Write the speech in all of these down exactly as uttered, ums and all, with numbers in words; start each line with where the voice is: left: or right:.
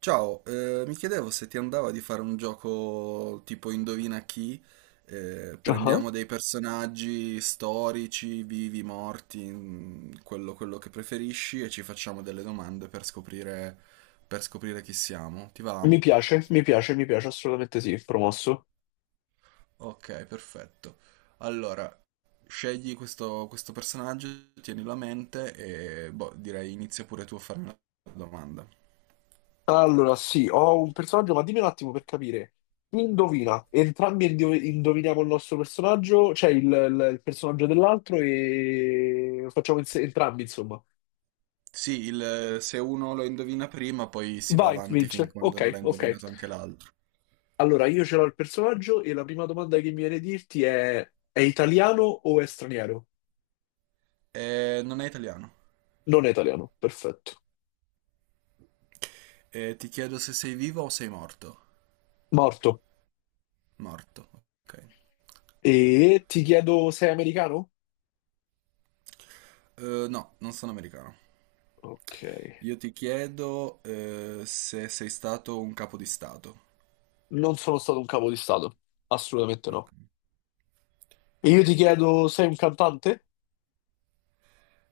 right: Ciao, eh, mi chiedevo se ti andava di fare un gioco tipo Indovina chi, eh,
left: Ah,
right: prendiamo dei personaggi storici, vivi, morti, mm, quello, quello che preferisci e ci facciamo delle domande per scoprire, per scoprire chi siamo. Ti va?
left: mi piace, mi piace, mi piace, assolutamente sì, promosso.
right: Ok, perfetto. Allora, scegli questo, questo personaggio, tienilo a mente e boh, direi inizia pure tu a farmi la domanda.
left: Allora, sì, ho un personaggio, ma dimmi un attimo per capire. Chi Indovina, entrambi indo- indoviniamo il nostro personaggio, cioè il, il- il personaggio dell'altro e lo facciamo inse- entrambi, insomma.
right: Sì, il- se uno lo indovina prima, poi si va
left: Vai,
right: avanti fin
left: vince.
right: quando
left: Ok,
right: non l'ha
left: ok.
right: indovinato anche l'altro.
left: Allora, io ce l'ho il personaggio e la prima domanda che mi viene a dirti è: è italiano o è straniero?
right: Eh, non è italiano.
left: Non è italiano, perfetto.
right: Eh, ti chiedo se sei vivo o sei morto.
left: Morto.
right: Morto, ok.
left: E ti chiedo, sei americano?
right: Eh, no, non sono americano.
left: Ok.
right: Io ti chiedo eh, se sei stato un capo di stato.
left: Non sono stato un capo di Stato, assolutamente
right: Ok.
left: no. E io ti chiedo, sei un cantante?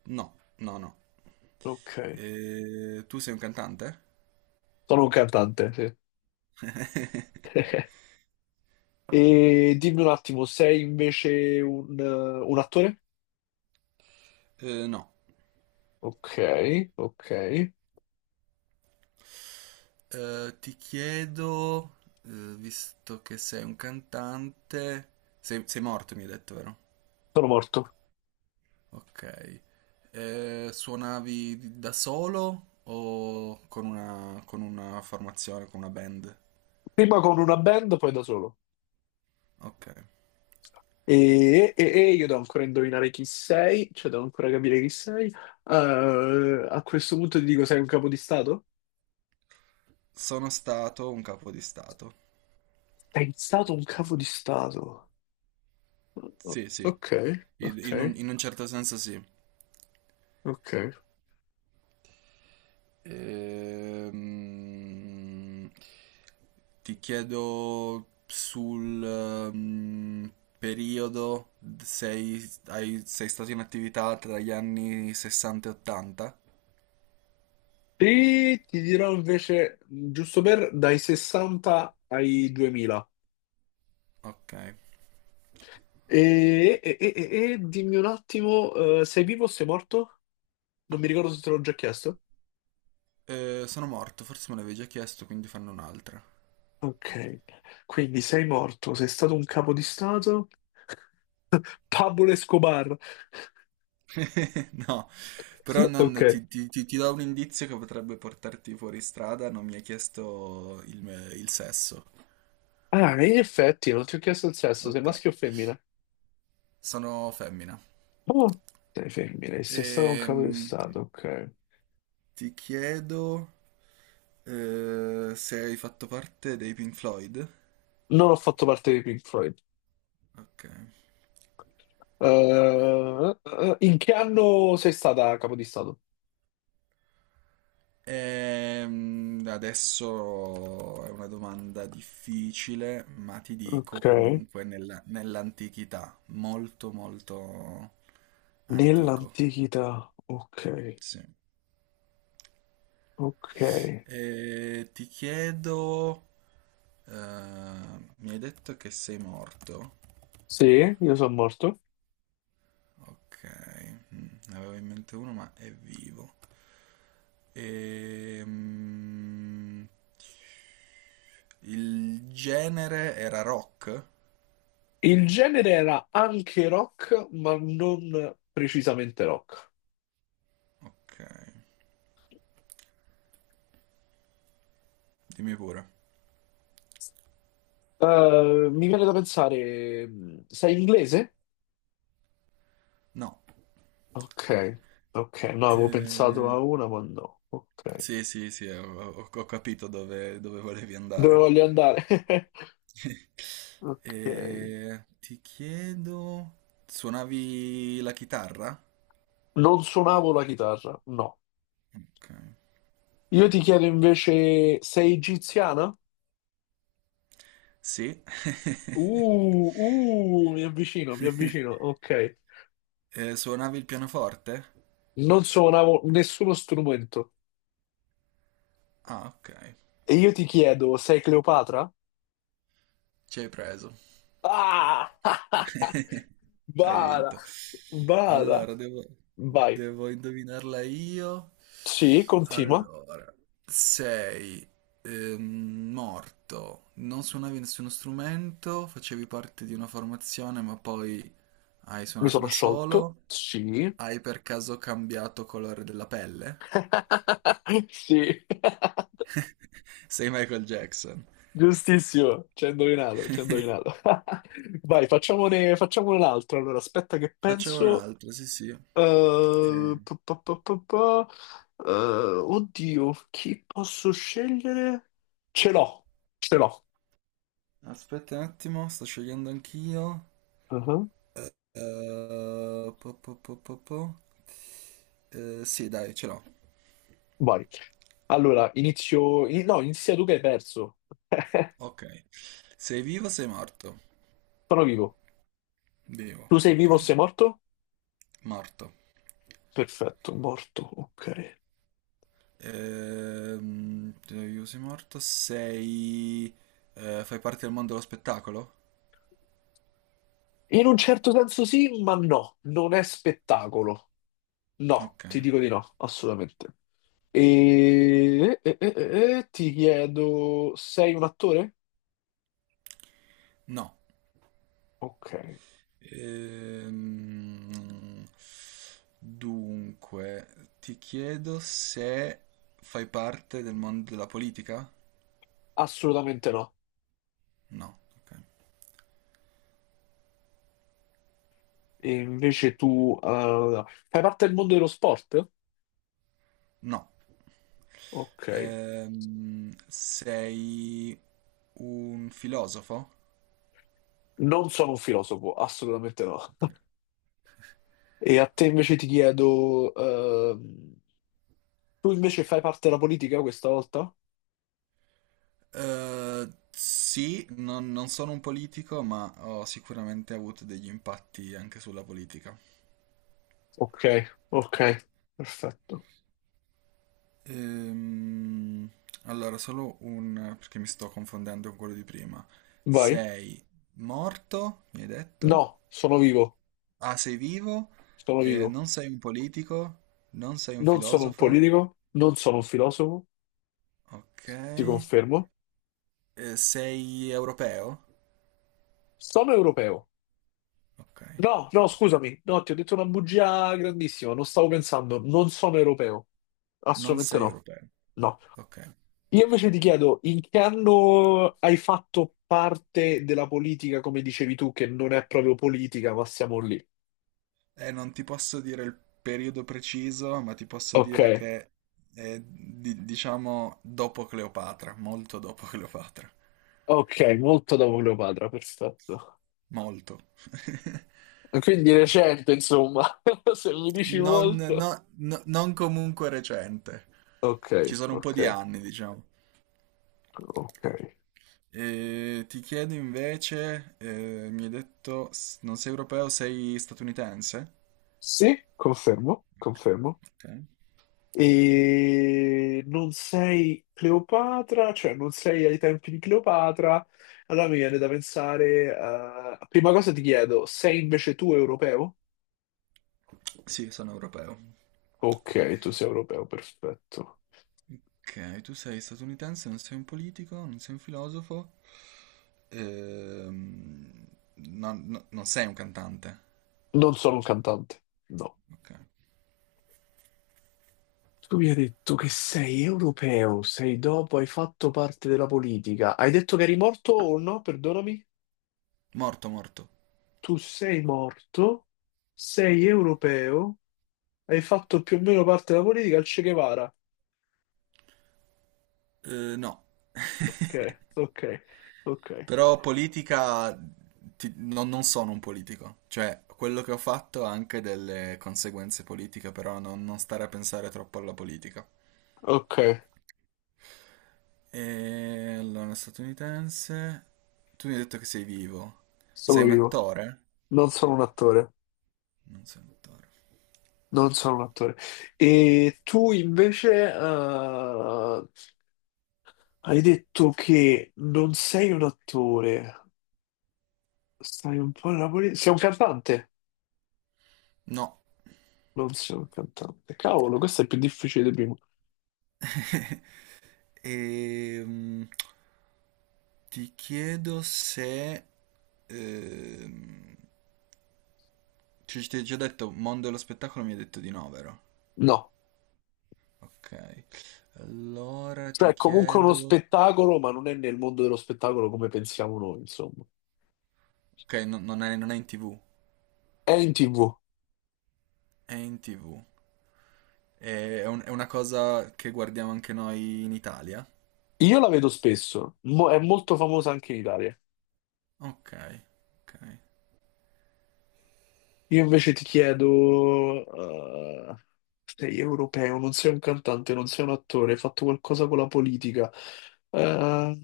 right: No, no, no.
left: Ok,
right: Eh, tu sei un cantante?
left: sono un cantante, sì. E dimmi un attimo, sei invece un, eh, un attore?
right: Eh, no.
left: Ok, ok.
right: Eh, ti chiedo, eh, visto che sei un cantante, sei, sei morto, mi hai detto, vero?
left: Sono morto.
right: Ok. Eh, suonavi da solo o con una, con una formazione, con una band?
left: Prima con una band, poi da solo.
right: Ok.
left: E, e- e io devo ancora indovinare chi sei, cioè devo ancora capire chi sei. Eh, a questo punto ti dico, sei un capo di Stato?
right: Sono stato un capo di stato.
left: Sei stato un capo di Stato.
right: Sì, sì,
left: Ok,
right: in,
left: ok,
right: in un, in un certo senso sì.
left: ok.
right: Ehm, ti chiedo sul ehm, periodo, sei, hai- sei stato in attività tra gli anni sessanta e ottanta?
left: E ti dirò invece, giusto per, dai sessanta ai duemila.
right: Ok.
left: E, e- e- e- e dimmi un attimo, eh, sei vivo o sei morto? Non mi ricordo se te l'ho già chiesto.
right: Eh, sono morto, forse me l'avevi già chiesto, quindi fanno un'altra.
left: Ok, quindi sei morto, sei stato un capo di stato? Pablo Escobar.
right: No, però
left: Ok.
right: non- ti, ti- ti- ti do un indizio che potrebbe portarti fuori strada, non mi hai chiesto il, me- il sesso.
left: Ah, in effetti, non ti ho chiesto il sesso, sei
right: Ok.
left: maschio o femmina?
right: Sono femmina.
left: Oh, sei femmina, e sei stato un capo di
right: Ehm,
left: stato, ok.
right: ti chiedo eh, se hai fatto parte dei Pink Floyd.
left: Non ho fatto parte di Pink Floyd.
right: Ok.
left: Eh, eh, eh, In che anno sei stata capo di stato?
right: Ehm, adesso è una domanda difficile, ma ti dico
left: Ok.
right: comunque nella- nell'antichità, molto molto antico.
left: Nell'antichità. Ok.
right: Sì.
left: Ok.
right: E ti chiedo, eh, mi hai detto che sei morto?
left: Sì, io sono morto.
right: Ok, mm, ne avevo in mente uno, ma è vivo. Ehm, il genere era rock?
left: Il genere era anche rock, ma non precisamente rock.
right: Ok, dimmi pure.
left: Eh, mi viene da pensare, mh, sei inglese?
right: No.
left: Ok, ok, no, avevo pensato
right: Eh,
left: a una, ma no. Ok,
right: sì, sì, sì, ho, ho- ho capito dove, dove volevi
left: dove
right: andare.
left: voglio andare? Ok,
right: Eh, ti chiedo, suonavi la chitarra?
left: non suonavo la chitarra, no.
right: Ok.
left: Io ti chiedo invece, sei egiziana?
right: Sì.
left: Uh, uh, mi avvicino, mi avvicino, ok.
right: Eh, suonavi il pianoforte?
left: Non suonavo nessuno strumento.
right: Ah, ok.
left: E io ti chiedo, sei Cleopatra?
right: Ci hai preso.
left: Ah!
right: Hai
left: Bada,
right: vinto.
left: bada.
right: Allora, devo,
left: Vai.
right: devo indovinarla io.
left: Sì, continua.
right: Allora, sei ehm, morto, non suonavi nessuno strumento, facevi parte di una formazione, ma poi hai
left: Mi
right: suonato
left: sono
right: da
left: sciolto.
right: solo.
left: Sì.
right: Hai per caso cambiato colore della pelle?
left: Sì,
right: Sei Michael Jackson.
left: giustissimo. Ci hai indovinato, ci hai indovinato. Vai, facciamone, facciamone un altro. Allora, aspetta che
right: Facciamo
left: penso.
right: un'altra, sì, sì.
left: Eh,
right: Eh,
left: pa, pa, pa, pa, pa. Eh, oddio, chi posso scegliere? Ce l'ho, ce l'ho.
right: aspetta un attimo, sto scegliendo anch'io.
left: Uh-huh.
right: Eh, po, po, po, po, po. Eh, sì, dai, ce l'ho.
left: Vai. Allora, inizio. in- No, inizia tu che hai perso.
right: Ok. Sei vivo o sei morto?
left: Sono vivo.
right: Vivo,
left: Tu sei
right: ok.
left: vivo o sei morto?
right: Morto.
left: Perfetto, morto. Ok.
right: Ehm, sei vivo, sei morto. Sei... eh, fai parte del mondo dello spettacolo?
left: In un certo senso sì, ma no. Non è spettacolo. No,
right: Ok.
left: ti dico di no, assolutamente. E, e- e- e- e ti chiedo, sei un attore?
right: No.
left: Ok.
right: Ehm, dunque, ti chiedo se fai parte del mondo della politica?
left: Assolutamente no.
right: No, ok.
left: E invece tu eh, fai parte del mondo dello sport?
right: No.
left: Ok.
right: Ehm, sei un filosofo?
left: Non sono un filosofo, assolutamente no. E a te invece ti chiedo, ehm, tu invece fai parte della politica questa volta?
right: Eh, sì, non, non sono un politico, ma ho sicuramente avuto degli impatti anche sulla politica.
left: Ok, ok, perfetto.
right: Ehm, allora, solo un... perché mi sto confondendo con quello di prima.
left: Vai.
right: Sei morto, mi hai detto?
left: No, sono vivo,
right: Ah, sei vivo?
left: sono
right: Eh,
left: vivo.
right: non sei un politico? Non sei un
left: Non sono un
right: filosofo?
left: politico, non sono un filosofo,
right: Ok.
left: ti
right: Eh,
left: confermo.
right: sei europeo?
left: Sono europeo.
right: Ok.
left: No, no, scusami, no, ti ho detto una bugia grandissima, non stavo pensando, non sono europeo,
right: Non
left: assolutamente
right: sei
left: no.
right: europeo.
left: No,
right: Ok.
left: io invece ti chiedo in che anno hai fatto parte della politica, come dicevi tu, che non è proprio politica, ma siamo lì.
right: Eh, non ti posso dire il periodo preciso, ma ti posso
left: Ok,
right: dire che è, di- diciamo, dopo Cleopatra, molto dopo Cleopatra.
left: ok, molto dopo Cleopatra, perfetto.
right: Molto.
left: Quindi recente, insomma, se mi dici
right: Non,
left: molto.
right: no- no- non comunque recente.
left: Ok,
right: Ci sono un po'
left: ok,
right: di anni, diciamo.
left: ok.
right: E ti chiedo invece, eh, mi hai detto, s- non sei europeo, sei statunitense?
left: Sì, confermo, confermo.
right: Ok.
left: E non sei Cleopatra, cioè non sei ai tempi di Cleopatra, allora mi viene da pensare, eh, prima cosa ti chiedo, sei invece tu europeo?
right: Sì, sono europeo.
left: Ok, tu sei europeo, perfetto.
right: Ok, tu sei statunitense, non sei un politico, non sei un filosofo, ehm, non, no- non sei un cantante.
left: Non sono un cantante, no.
right: Ok.
left: Tu mi hai detto che sei europeo, sei dopo, hai fatto parte della politica. Hai detto che eri morto o no? Perdonami.
right: Morto, morto.
left: Tu sei morto, sei europeo, hai fatto più o meno parte della politica al Che Guevara.
right: Eh, no.
left: Ok, ok, ok,
right: Però politica, ti- non, non sono un politico, cioè quello che ho fatto ha anche delle conseguenze politiche, però non, non stare a pensare troppo alla politica.
left: ok,
right: E allora, statunitense, tu mi hai detto che sei vivo, sei
left: sono
right: un
left: io,
right: attore?
left: non sono un attore,
right: Non sei un attore.
left: non sono un attore. E tu invece eh, hai detto che non sei un attore, stai un po' nella politica, sei un cantante?
right: No.
left: Non sei un cantante, cavolo, questo è più difficile di prima.
right: E, ti chiedo se... ehm, ci ti ho già detto, mondo dello spettacolo mi hai detto di no, vero?
left: No,
right: Ok, allora
left: cioè
right: ti
left: è comunque uno
right: chiedo...
left: spettacolo, ma non è nel mondo dello spettacolo come pensiamo noi, insomma.
right: Ok, no- non è, non è in T V,
left: È in tivù,
right: è in tivù. È, è un- è una cosa che guardiamo anche noi in Italia?
left: io la vedo spesso, Mo- è molto famosa anche in Italia.
right: Ok, ok.
left: Io invece ti chiedo, eh, sei europeo, non sei un cantante, non sei un attore, hai fatto qualcosa con la politica, eh,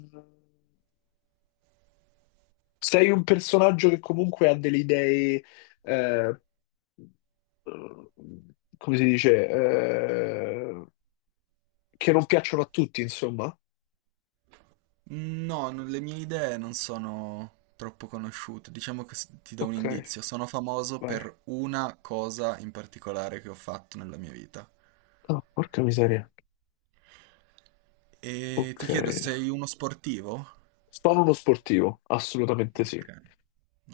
left: sei un personaggio che comunque ha delle idee, eh, eh, come si dice, eh, che non piacciono a tutti, insomma.
right: No, non- le mie idee non sono troppo conosciute. Diciamo che s- ti do un
left: Ok,
right: indizio. Sono famoso
left: vai.
right: per una cosa in particolare che ho fatto nella mia vita.
left: Ah, porca miseria.
right: E ti
left: Ok.
right: chiedo, sei uno sportivo?
left: Sono uno sportivo, assolutamente sì.
right: Ok,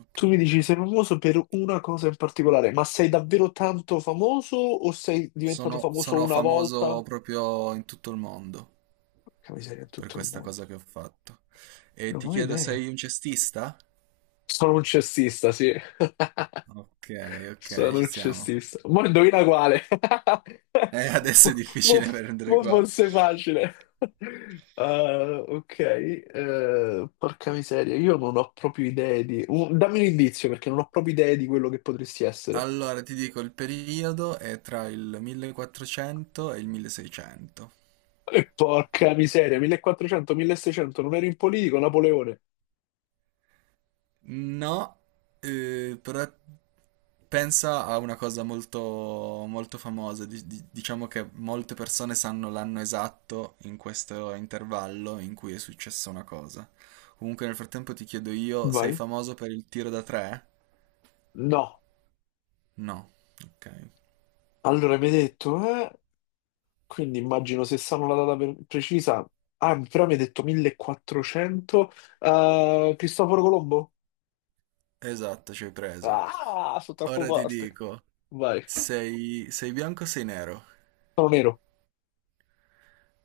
right: ok.
left: Tu mi dici sei famoso per una cosa in particolare, ma sei davvero tanto famoso o sei diventato
right: Sono,
left: famoso
right: sono
left: una volta?
right: famoso proprio in tutto il mondo
left: Porca miseria, in
right: per
left: tutto il
right: questa
left: mondo.
right: cosa che ho fatto. E
left: Non
right: ti
left: ho
right: chiedo,
left: idea.
right: sei un cestista?
left: Sono un cestista, sì.
right: Ok, ok,
left: Sono
right: ci
left: un
right: siamo.
left: cestista. Ma indovina quale?
right: Eh, adesso
left: Mo-
right: è
left: mo-
right: difficile prendere
left: mo
right: qua.
left: forse è facile. Ah, ok, eh, porca miseria, io non ho proprio idee di, un- dammi un indizio perché non ho proprio idee di quello che potresti essere.
right: Allora, ti dico, il periodo è tra il millequattrocento e il milleseicento.
left: E porca miseria, millequattrocento-milleseicento, non ero in politico, Napoleone.
right: No, eh, però pensa a una cosa molto, molto famosa. di- di- diciamo che molte persone sanno l'anno esatto in questo intervallo in cui è successa una cosa. Comunque, nel frattempo ti chiedo io, sei
left: Vai.
right: famoso per il tiro da tre?
left: No,
right: No. Ok.
left: allora mi hai detto, eh? Quindi immagino se sanno la data per- precisa. Ah, però mi hai detto millequattrocento. Eh, Cristoforo Colombo?
right: Esatto, ci hai preso.
left: Ah, sono troppo
right: Ora ti
left: forte.
right: dico,
left: Vai.
right: sei, sei bianco o sei nero?
left: Sono nero.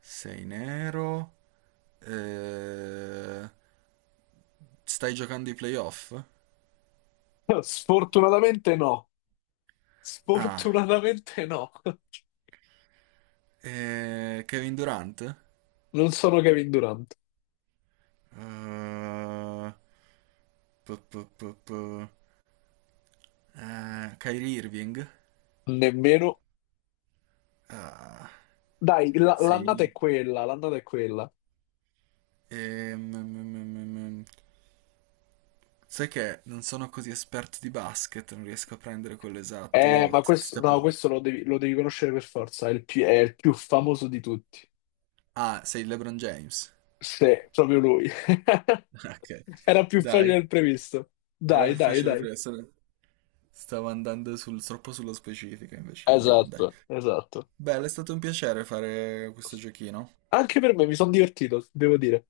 right: Sei nero. Eh, stai giocando i playoff?
left: Sfortunatamente no.
right: Ah,
left: Sfortunatamente no.
right: eh, Kevin Durant? Eh,
left: Non sono Kevin Durant.
right: pu- pu- pu- pu- eh, Kyrie Irving?
left: Nemmeno.
right: Ah,
left: Dai, la- l'annata è
right: sei...
left: quella, l'annata è quella.
right: ehm, mm, mm, mm, mm. mm. sai che non sono così esperto di basket, non riesco a prendere quello esatto.
left: Eh,
right: Io
left: ma
right: t- ti
left: questo, no,
right: stavo...
left: questo lo devi, lo devi conoscere per forza, è il più, è il più famoso di tutti.
right: Ah, sei LeBron James?
left: Sì, proprio lui.
right: Ok,
left: Era più facile
right: dai,
left: del previsto.
right: era
left: Dai,
right: più
left: dai,
right: facile
left: dai.
right: prima. stavo stavo andando sul- troppo sullo specifico invece LeBron, dai.
left: Esatto, esatto.
right: Beh, è stato un piacere fare questo giochino.
left: Anche per me mi sono divertito, devo dire.